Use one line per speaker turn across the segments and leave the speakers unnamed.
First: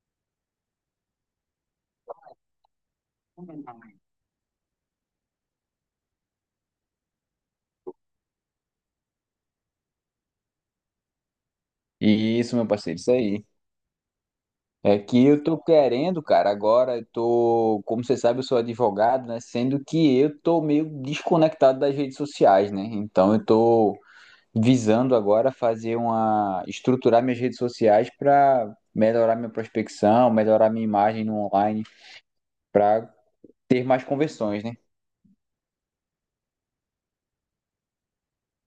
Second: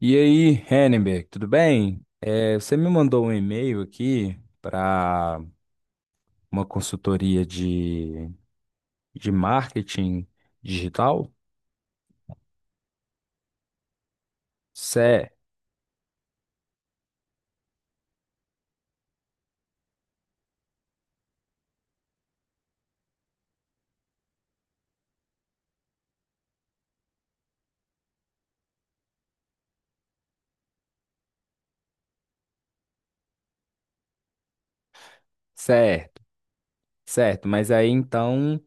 E aí, Henneberg, tudo bem? Você me mandou um e-mail aqui para uma consultoria de marketing digital?
Isso, meu parceiro, isso aí. É que
Certo,
eu tô querendo, cara, agora eu tô, como você sabe, eu sou advogado, né? Sendo que eu tô meio desconectado das redes sociais, né? Então eu tô visando agora fazer uma, estruturar minhas redes sociais para melhorar minha prospecção, melhorar minha imagem no online, para ter mais conversões, né?
certo, Certo. Mas aí então,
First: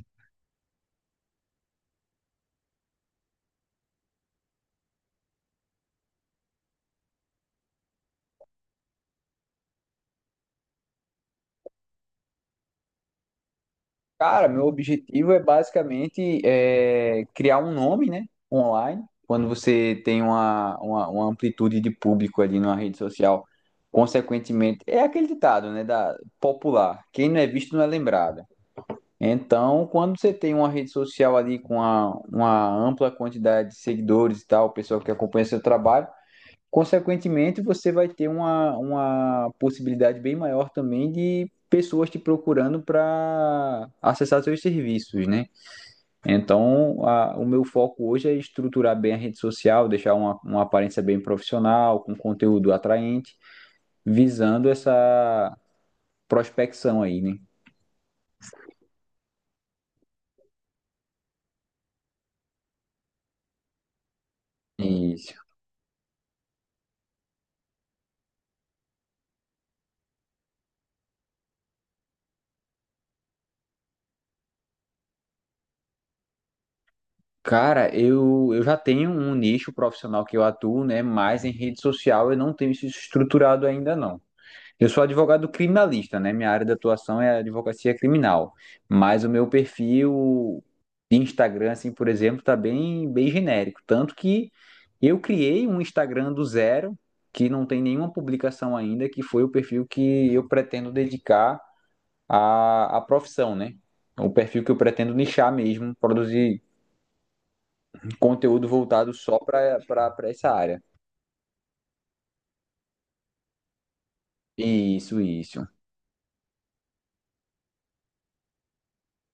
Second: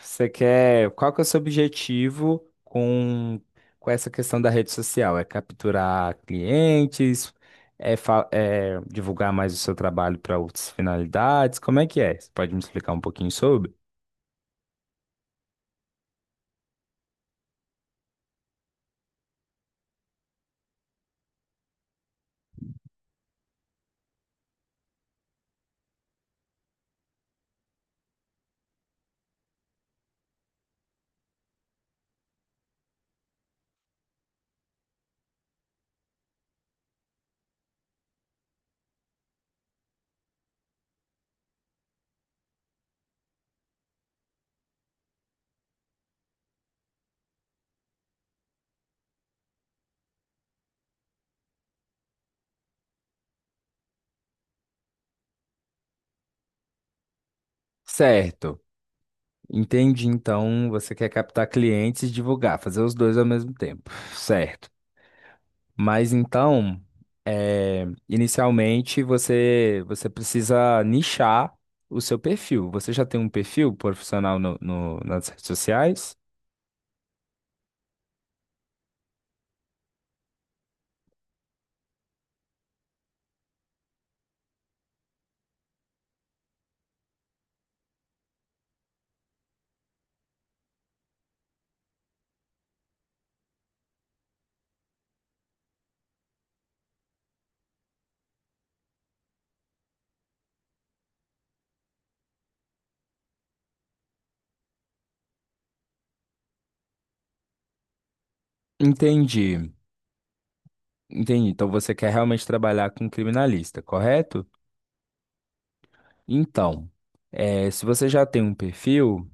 você quer. Qual que é o seu objetivo com essa questão da rede social? É capturar clientes? É, é divulgar mais o seu trabalho para outras finalidades? Como é que é? Você pode me explicar um pouquinho sobre?
Cara, meu objetivo é basicamente é, criar um nome, né, online. Quando você tem uma, uma amplitude de público ali numa rede social, consequentemente, é aquele ditado, né, da popular, quem não é visto não é lembrado. Então, quando você tem uma rede social ali com uma ampla quantidade de seguidores e tal, pessoa que acompanha seu trabalho, consequentemente, você vai ter uma possibilidade bem maior também de pessoas te procurando para acessar seus serviços, né? Então, o meu foco hoje é estruturar bem a rede social, deixar uma aparência bem profissional, com conteúdo atraente, visando essa prospecção aí, né?
Certo. Entendi. Então, você quer captar clientes e divulgar, fazer os dois ao mesmo tempo, certo?
Isso.
Mas então, inicialmente você precisa nichar o seu perfil. Você já tem um perfil profissional nas redes sociais?
Cara, eu já tenho um nicho profissional que eu atuo, né? Mas em rede social eu não tenho isso estruturado ainda, não. Eu sou advogado criminalista, né? Minha área de atuação é a advocacia criminal. Mas o meu perfil de Instagram, assim, por exemplo, tá bem, bem genérico. Tanto que eu criei um Instagram do zero, que não tem nenhuma publicação ainda, que foi o perfil que eu pretendo dedicar à, à profissão, né? O perfil que eu pretendo nichar mesmo, produzir conteúdo voltado só
Entendi,
para essa área.
entendi. Então você quer realmente trabalhar com criminalista, correto?
Isso, isso.
Então, se você já tem um perfil.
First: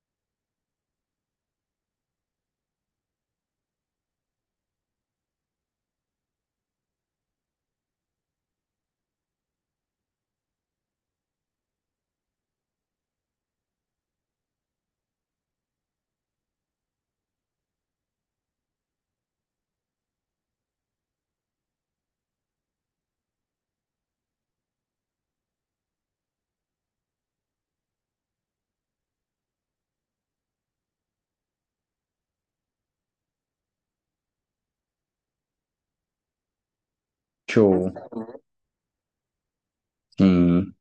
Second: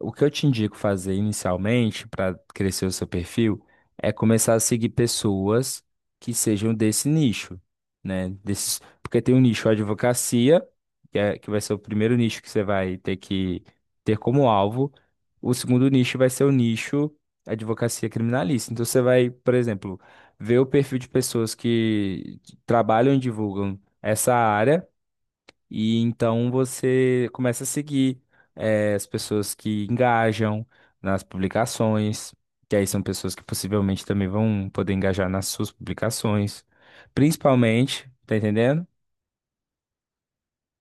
O que eu te indico fazer inicialmente para crescer o seu perfil é começar a seguir pessoas que sejam desse nicho, né? Desses, porque tem um nicho advocacia, que é, que vai ser o primeiro nicho que você vai ter que ter como alvo. O segundo nicho vai ser o nicho advocacia criminalista. Então você vai, por exemplo, ver o perfil de pessoas que trabalham e divulgam essa área. E então você começa a seguir as pessoas que engajam nas publicações, que aí são pessoas que possivelmente também vão poder engajar nas suas publicações,
Show.
principalmente, tá entendendo?
Sim.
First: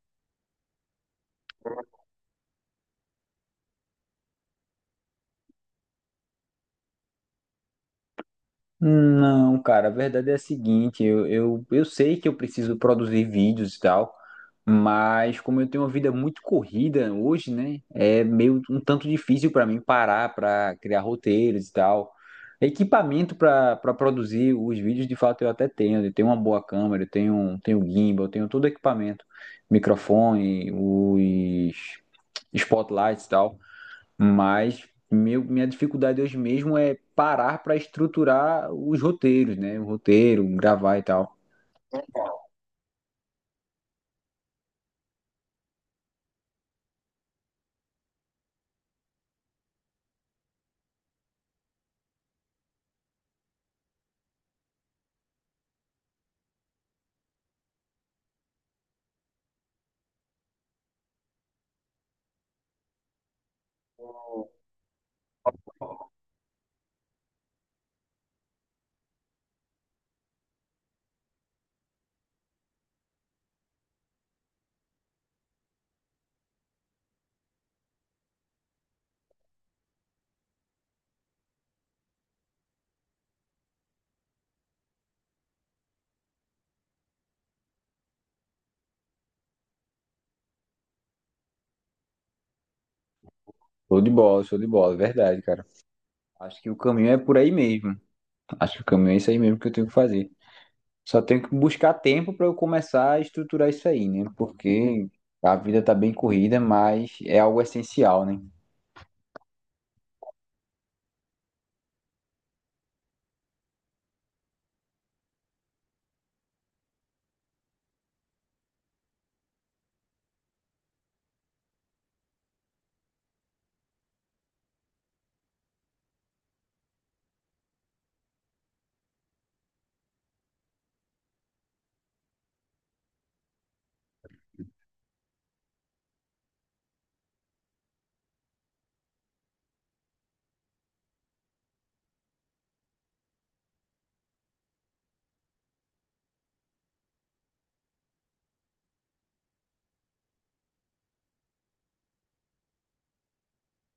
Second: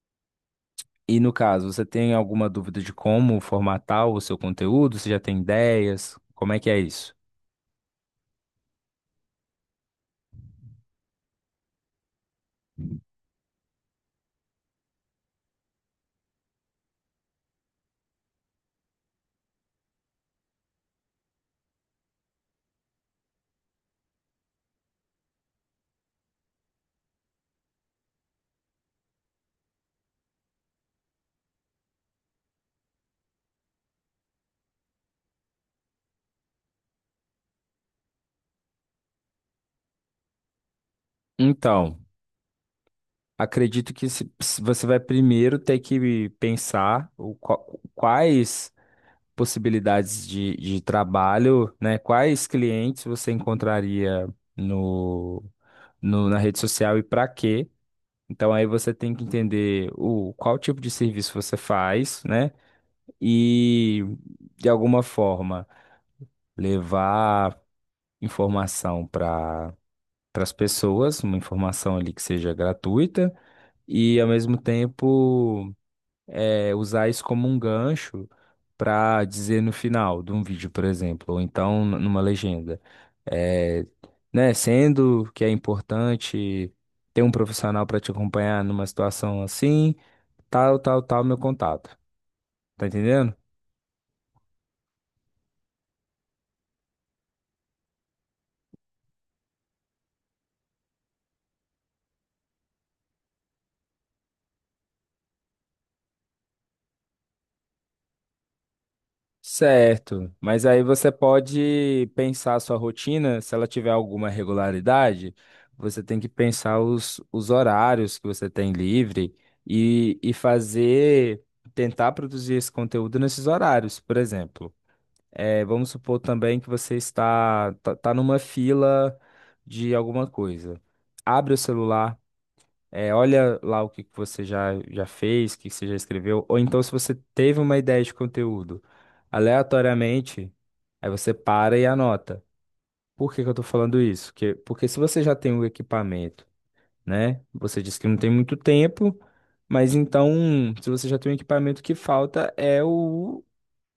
E no caso, você tem alguma dúvida de como formatar o seu conteúdo? Você já tem ideias? Como é que é isso?
Não, cara, a verdade é a seguinte, eu sei que eu preciso produzir vídeos e tal, mas como eu tenho uma vida muito corrida hoje, né, é meio um tanto difícil para mim parar para criar roteiros e tal. Equipamento para produzir os vídeos, de fato, eu até tenho. Eu tenho uma boa câmera, eu tenho, tenho gimbal, eu tenho todo o equipamento, microfone, os spotlights e tal. Mas minha dificuldade hoje mesmo é parar para estruturar os roteiros, né? O roteiro, gravar e tal.
Então, acredito que se você vai primeiro ter que pensar o, quais possibilidades de trabalho, né? Quais clientes você encontraria no, na rede social e para quê? Então aí você tem que entender o qual tipo de serviço você faz, né? E de alguma forma levar informação para para as pessoas, uma informação ali que seja gratuita e ao mesmo tempo usar isso como um gancho para dizer no final de um vídeo, por exemplo, ou então numa legenda. É, né, sendo que é importante ter um profissional para te acompanhar numa situação assim, tal, tal, tal, meu contato. Tá entendendo?
Show de bola, verdade, cara. Acho que o caminho é por aí mesmo. Acho que o caminho é isso aí mesmo que eu tenho que fazer. Só tenho que buscar tempo para eu começar a estruturar isso aí, né? Porque a vida tá bem corrida, mas é algo essencial, né?
Certo, mas aí você pode pensar a sua rotina, se ela tiver alguma regularidade, você tem que pensar os horários que você tem livre e fazer, tentar produzir esse conteúdo nesses horários, por exemplo. É, vamos supor também que você está tá, tá numa fila de alguma coisa. Abre o celular olha lá o que que você já, já fez, o que que você já escreveu, ou então se você teve uma ideia de conteúdo aleatoriamente, aí você para e anota. Por que que eu tô falando isso? Porque se você já tem o equipamento, né? Você disse que não tem muito tempo, mas então, se você já tem o equipamento, o que falta é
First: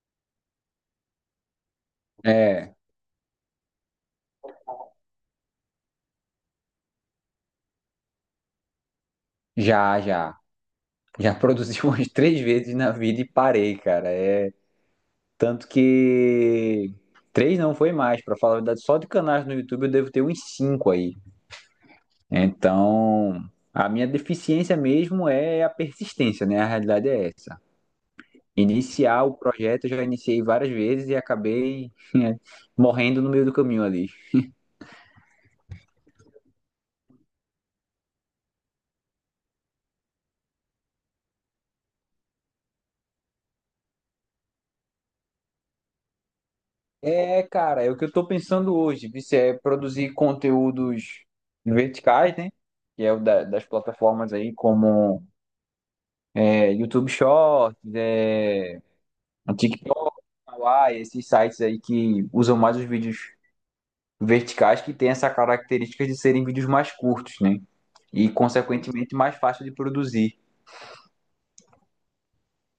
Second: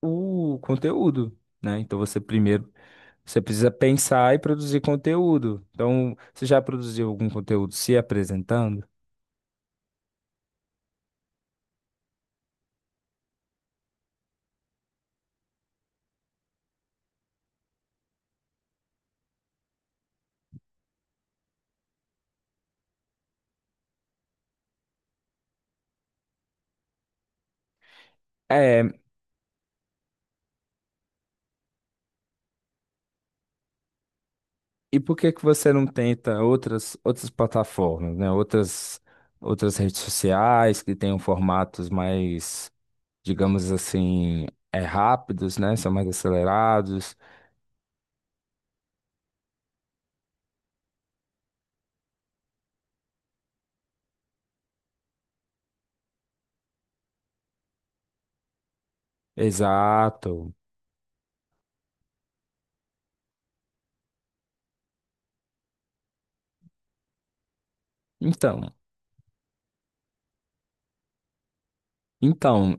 o conteúdo, né? Então você primeiro,
É,
você precisa pensar e produzir conteúdo. Então, você já produziu algum conteúdo se apresentando?
já, já. Já produzi umas três vezes na vida e parei, cara. Tanto que três não foi mais, para falar a verdade, só de canais no YouTube eu devo ter uns cinco aí. Então, a minha deficiência mesmo é a persistência, né? A realidade é essa.
É.
Iniciar o projeto, eu já iniciei várias vezes e acabei morrendo no meio do caminho ali.
E por que que você não tenta outras, outras plataformas, né? Outras, outras redes sociais que tenham formatos mais, digamos assim, rápidos, né? São mais acelerados.
É, cara, é o que eu tô pensando hoje, Vice, é produzir conteúdos verticais, né? Que é o das plataformas aí, como YouTube Shorts,
Exato.
Kawaii, esses sites aí que usam mais os vídeos verticais, que têm essa característica de serem vídeos mais curtos, né? E,
Então,
consequentemente, mais fácil de produzir.
então,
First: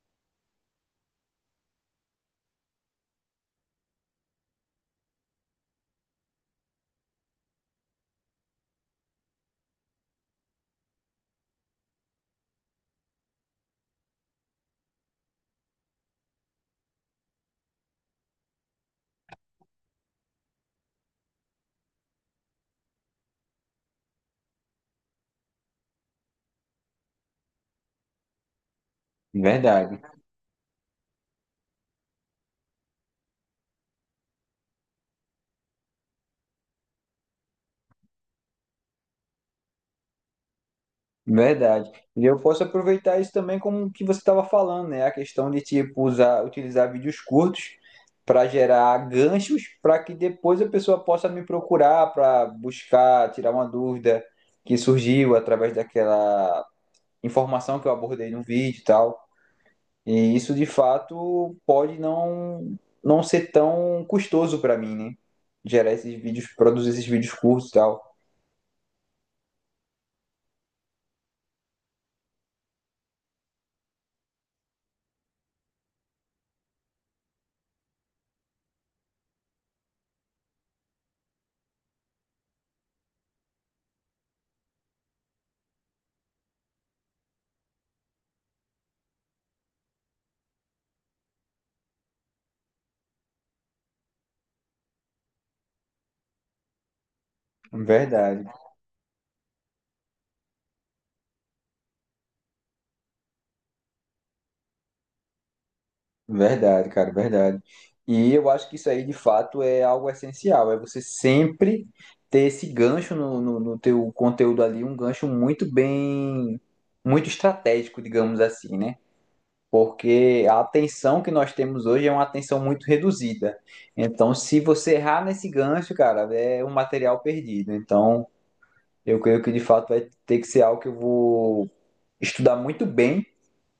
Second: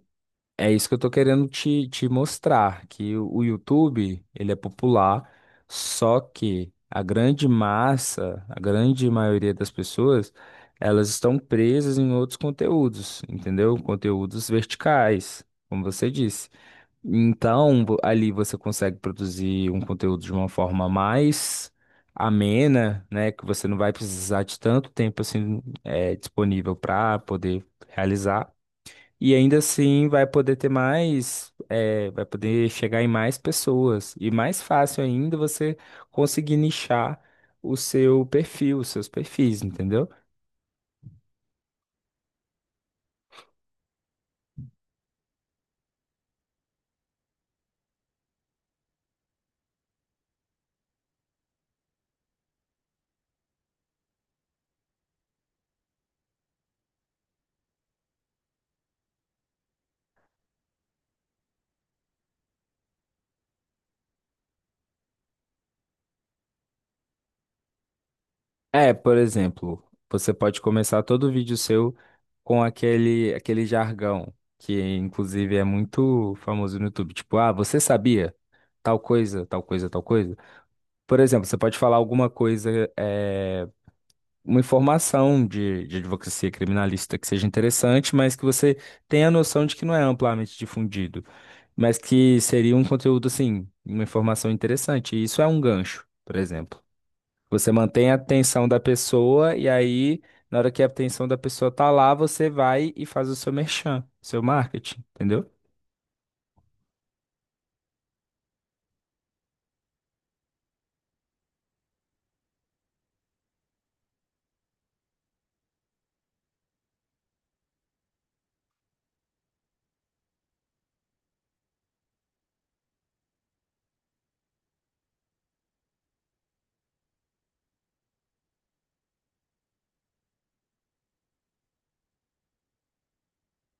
É isso que eu tô querendo te, te mostrar, que o YouTube, ele é popular, só que a grande massa, a grande maioria das pessoas, elas estão presas em outros conteúdos, entendeu? Conteúdos verticais, como você disse. Então, ali você consegue produzir um conteúdo de uma forma mais amena, né? Que você não vai precisar de tanto tempo assim, disponível para poder realizar. E ainda
Verdade,
assim vai poder ter mais, vai poder chegar em mais pessoas. E mais fácil ainda você conseguir nichar o seu perfil, os seus perfis, entendeu?
verdade. E eu posso aproveitar isso também como o que você estava falando, né? A questão de, tipo, usar, utilizar vídeos curtos para gerar ganchos para que depois a pessoa possa me procurar para buscar, tirar uma dúvida que surgiu através daquela informação que eu abordei no vídeo e tal. E isso de fato pode não ser tão custoso para mim, né? Gerar esses vídeos, produzir esses vídeos curtos e tal.
É, por exemplo, você pode começar todo vídeo seu com aquele, aquele jargão, que inclusive é muito famoso no YouTube. Tipo, ah, você sabia tal coisa, tal coisa, tal coisa? Por exemplo, você pode falar alguma coisa, é, uma informação de advocacia criminalista que seja interessante, mas que você tenha a noção de que não é amplamente difundido, mas que seria um conteúdo, assim, uma informação interessante. E isso é um gancho, por exemplo. Você mantém a
Verdade,
atenção da pessoa e aí, na hora que a atenção da pessoa tá lá, você vai e faz o seu merchan, seu marketing, entendeu?
verdade, cara, verdade. E eu acho que isso aí de fato é algo essencial, é você sempre ter esse gancho no teu conteúdo ali, um gancho muito bem, muito estratégico, digamos assim, né? Porque a atenção que nós temos hoje é uma atenção muito reduzida. Então, se você errar nesse gancho, cara, é um material perdido. Então, eu creio que de fato vai ter que ser algo que eu vou estudar muito bem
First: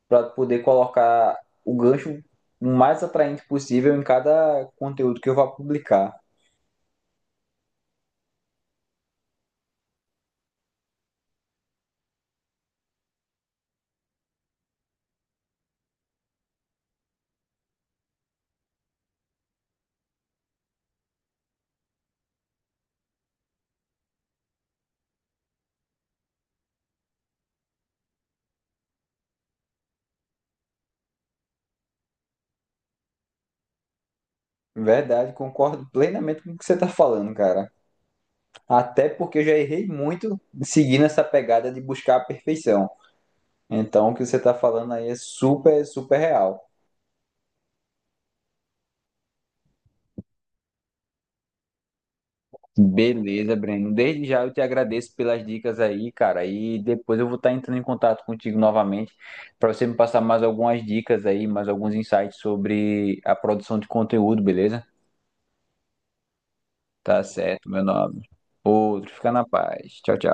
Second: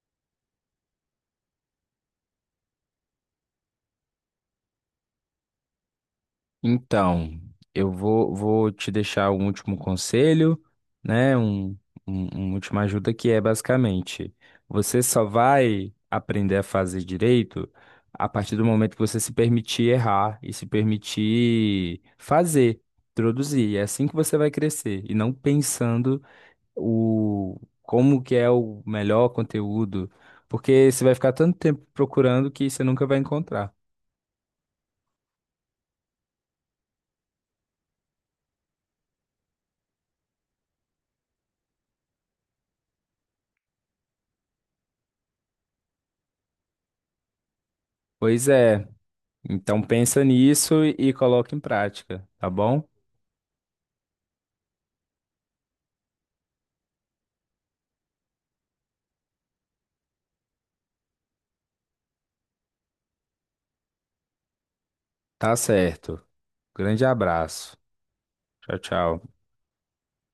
para poder colocar o gancho o mais atraente possível em cada conteúdo que eu vá publicar.
Então, vou te deixar um último conselho, né? Uma última ajuda que é basicamente, você só vai aprender a fazer direito a partir do momento que você se permitir errar e se permitir fazer, produzir. É assim que você vai crescer e não pensando o como que é o melhor conteúdo, porque você vai ficar tanto tempo procurando que você nunca vai encontrar.
Verdade, concordo plenamente com o que você está falando, cara. Até porque eu já errei muito seguindo essa pegada de buscar a perfeição. Então, o que você está falando aí é super, super real.
Pois é. Então pensa nisso e coloca em prática, tá bom?
Beleza, Breno. Desde já eu te agradeço pelas dicas aí, cara. E depois eu vou estar entrando em contato contigo novamente para você me passar mais algumas dicas aí, mais alguns insights sobre a produção de conteúdo, beleza?
Tá certo. Grande
Tá certo,
abraço.
meu nome.
Tchau,
Outro, fica
tchau.
na paz. Tchau, tchau.